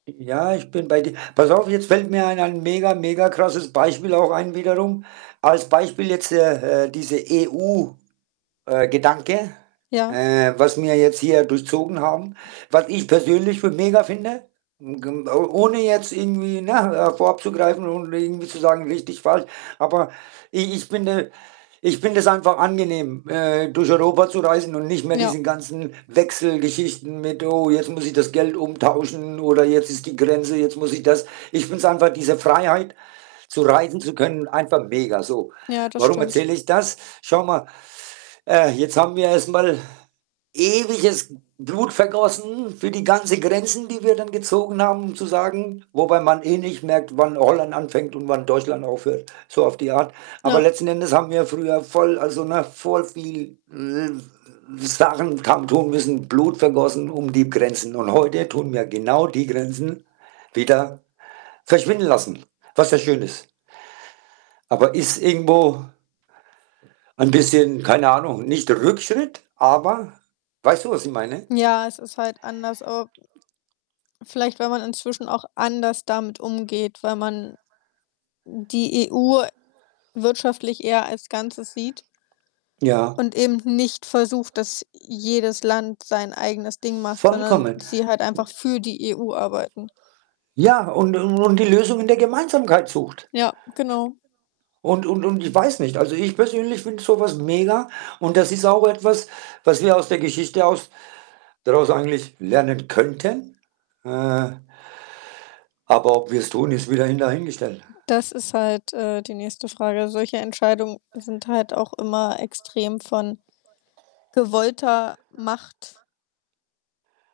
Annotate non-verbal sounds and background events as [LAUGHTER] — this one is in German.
Ja, ich bin bei dir. Pass auf, jetzt fällt mir ein ein mega, mega krasses Beispiel auch ein wiederum. Als Beispiel jetzt, äh, äh, diese EU äh, Gedanke, Ja. äh, was mir jetzt hier durchzogen haben, was ich persönlich für mega finde, hm, g m o ohne jetzt irgendwie, ne, äh, vorab zu greifen und irgendwie zu sagen: „Richtig, falsch.“ Aber ich ich finde ich finde es einfach angenehm, äh, durch Europa zu reisen und nicht mehr Ja. diesen ganzen Wechselgeschichten mit „Oh, jetzt muss ich das Geld umtauschen“, oder „Jetzt ist die Grenze, jetzt muss ich das“, ich finde es einfach diese Freiheit, zu reisen zu können, einfach mega so. Ja, das Warum stimmt. erzähle ich das? Schau mal, äh, jetzt haben wir erst mal ewiges B Blut vergossen für die ganze Grenzen, die wir dann gezogen haben, um zu sagen wobei man eh nicht merkt, wann Holland anfängt und wann Deutschland aufhört, so auf die Art. Aber Ja. letzten Endes haben wir früher voll also, ne, voll viel, äh, äh, Sachen haben tun müssen, Blut vergossen um die Grenzen. Und heute tun wir genau die Grenzen wieder verschwinden lassen, was ja schön ist. Aber ist irgendwo ein bisschen keine Ahnung, nicht Rückschritt, aber weißt du, was ich meine? Ja, es ist halt anders, ob vielleicht, weil man inzwischen auch anders damit umgeht, weil man die EU wirtschaftlich eher als Ganzes sieht Ja. und eben nicht versucht, dass jedes Land sein eigenes Ding macht, sondern Vollkommen. sie halt einfach für die EU arbeiten. J Ja, und und und die Lösung in der Gemeinsamkeit sucht. [UNINTELLIGIBLE] Ja, genau. Und und und ich weiß nicht. Also, ich persönlich finde so was mega und das ist auch etwas, was wir aus der Geschichte aus daraus eigentlich lernen könnten. Äh aber ob wir's tun, ist wieder hin dahingestellt. Das ist halt, äh, die nächste Frage. Solche Entscheidungen sind halt auch immer extrem von gewollter Macht.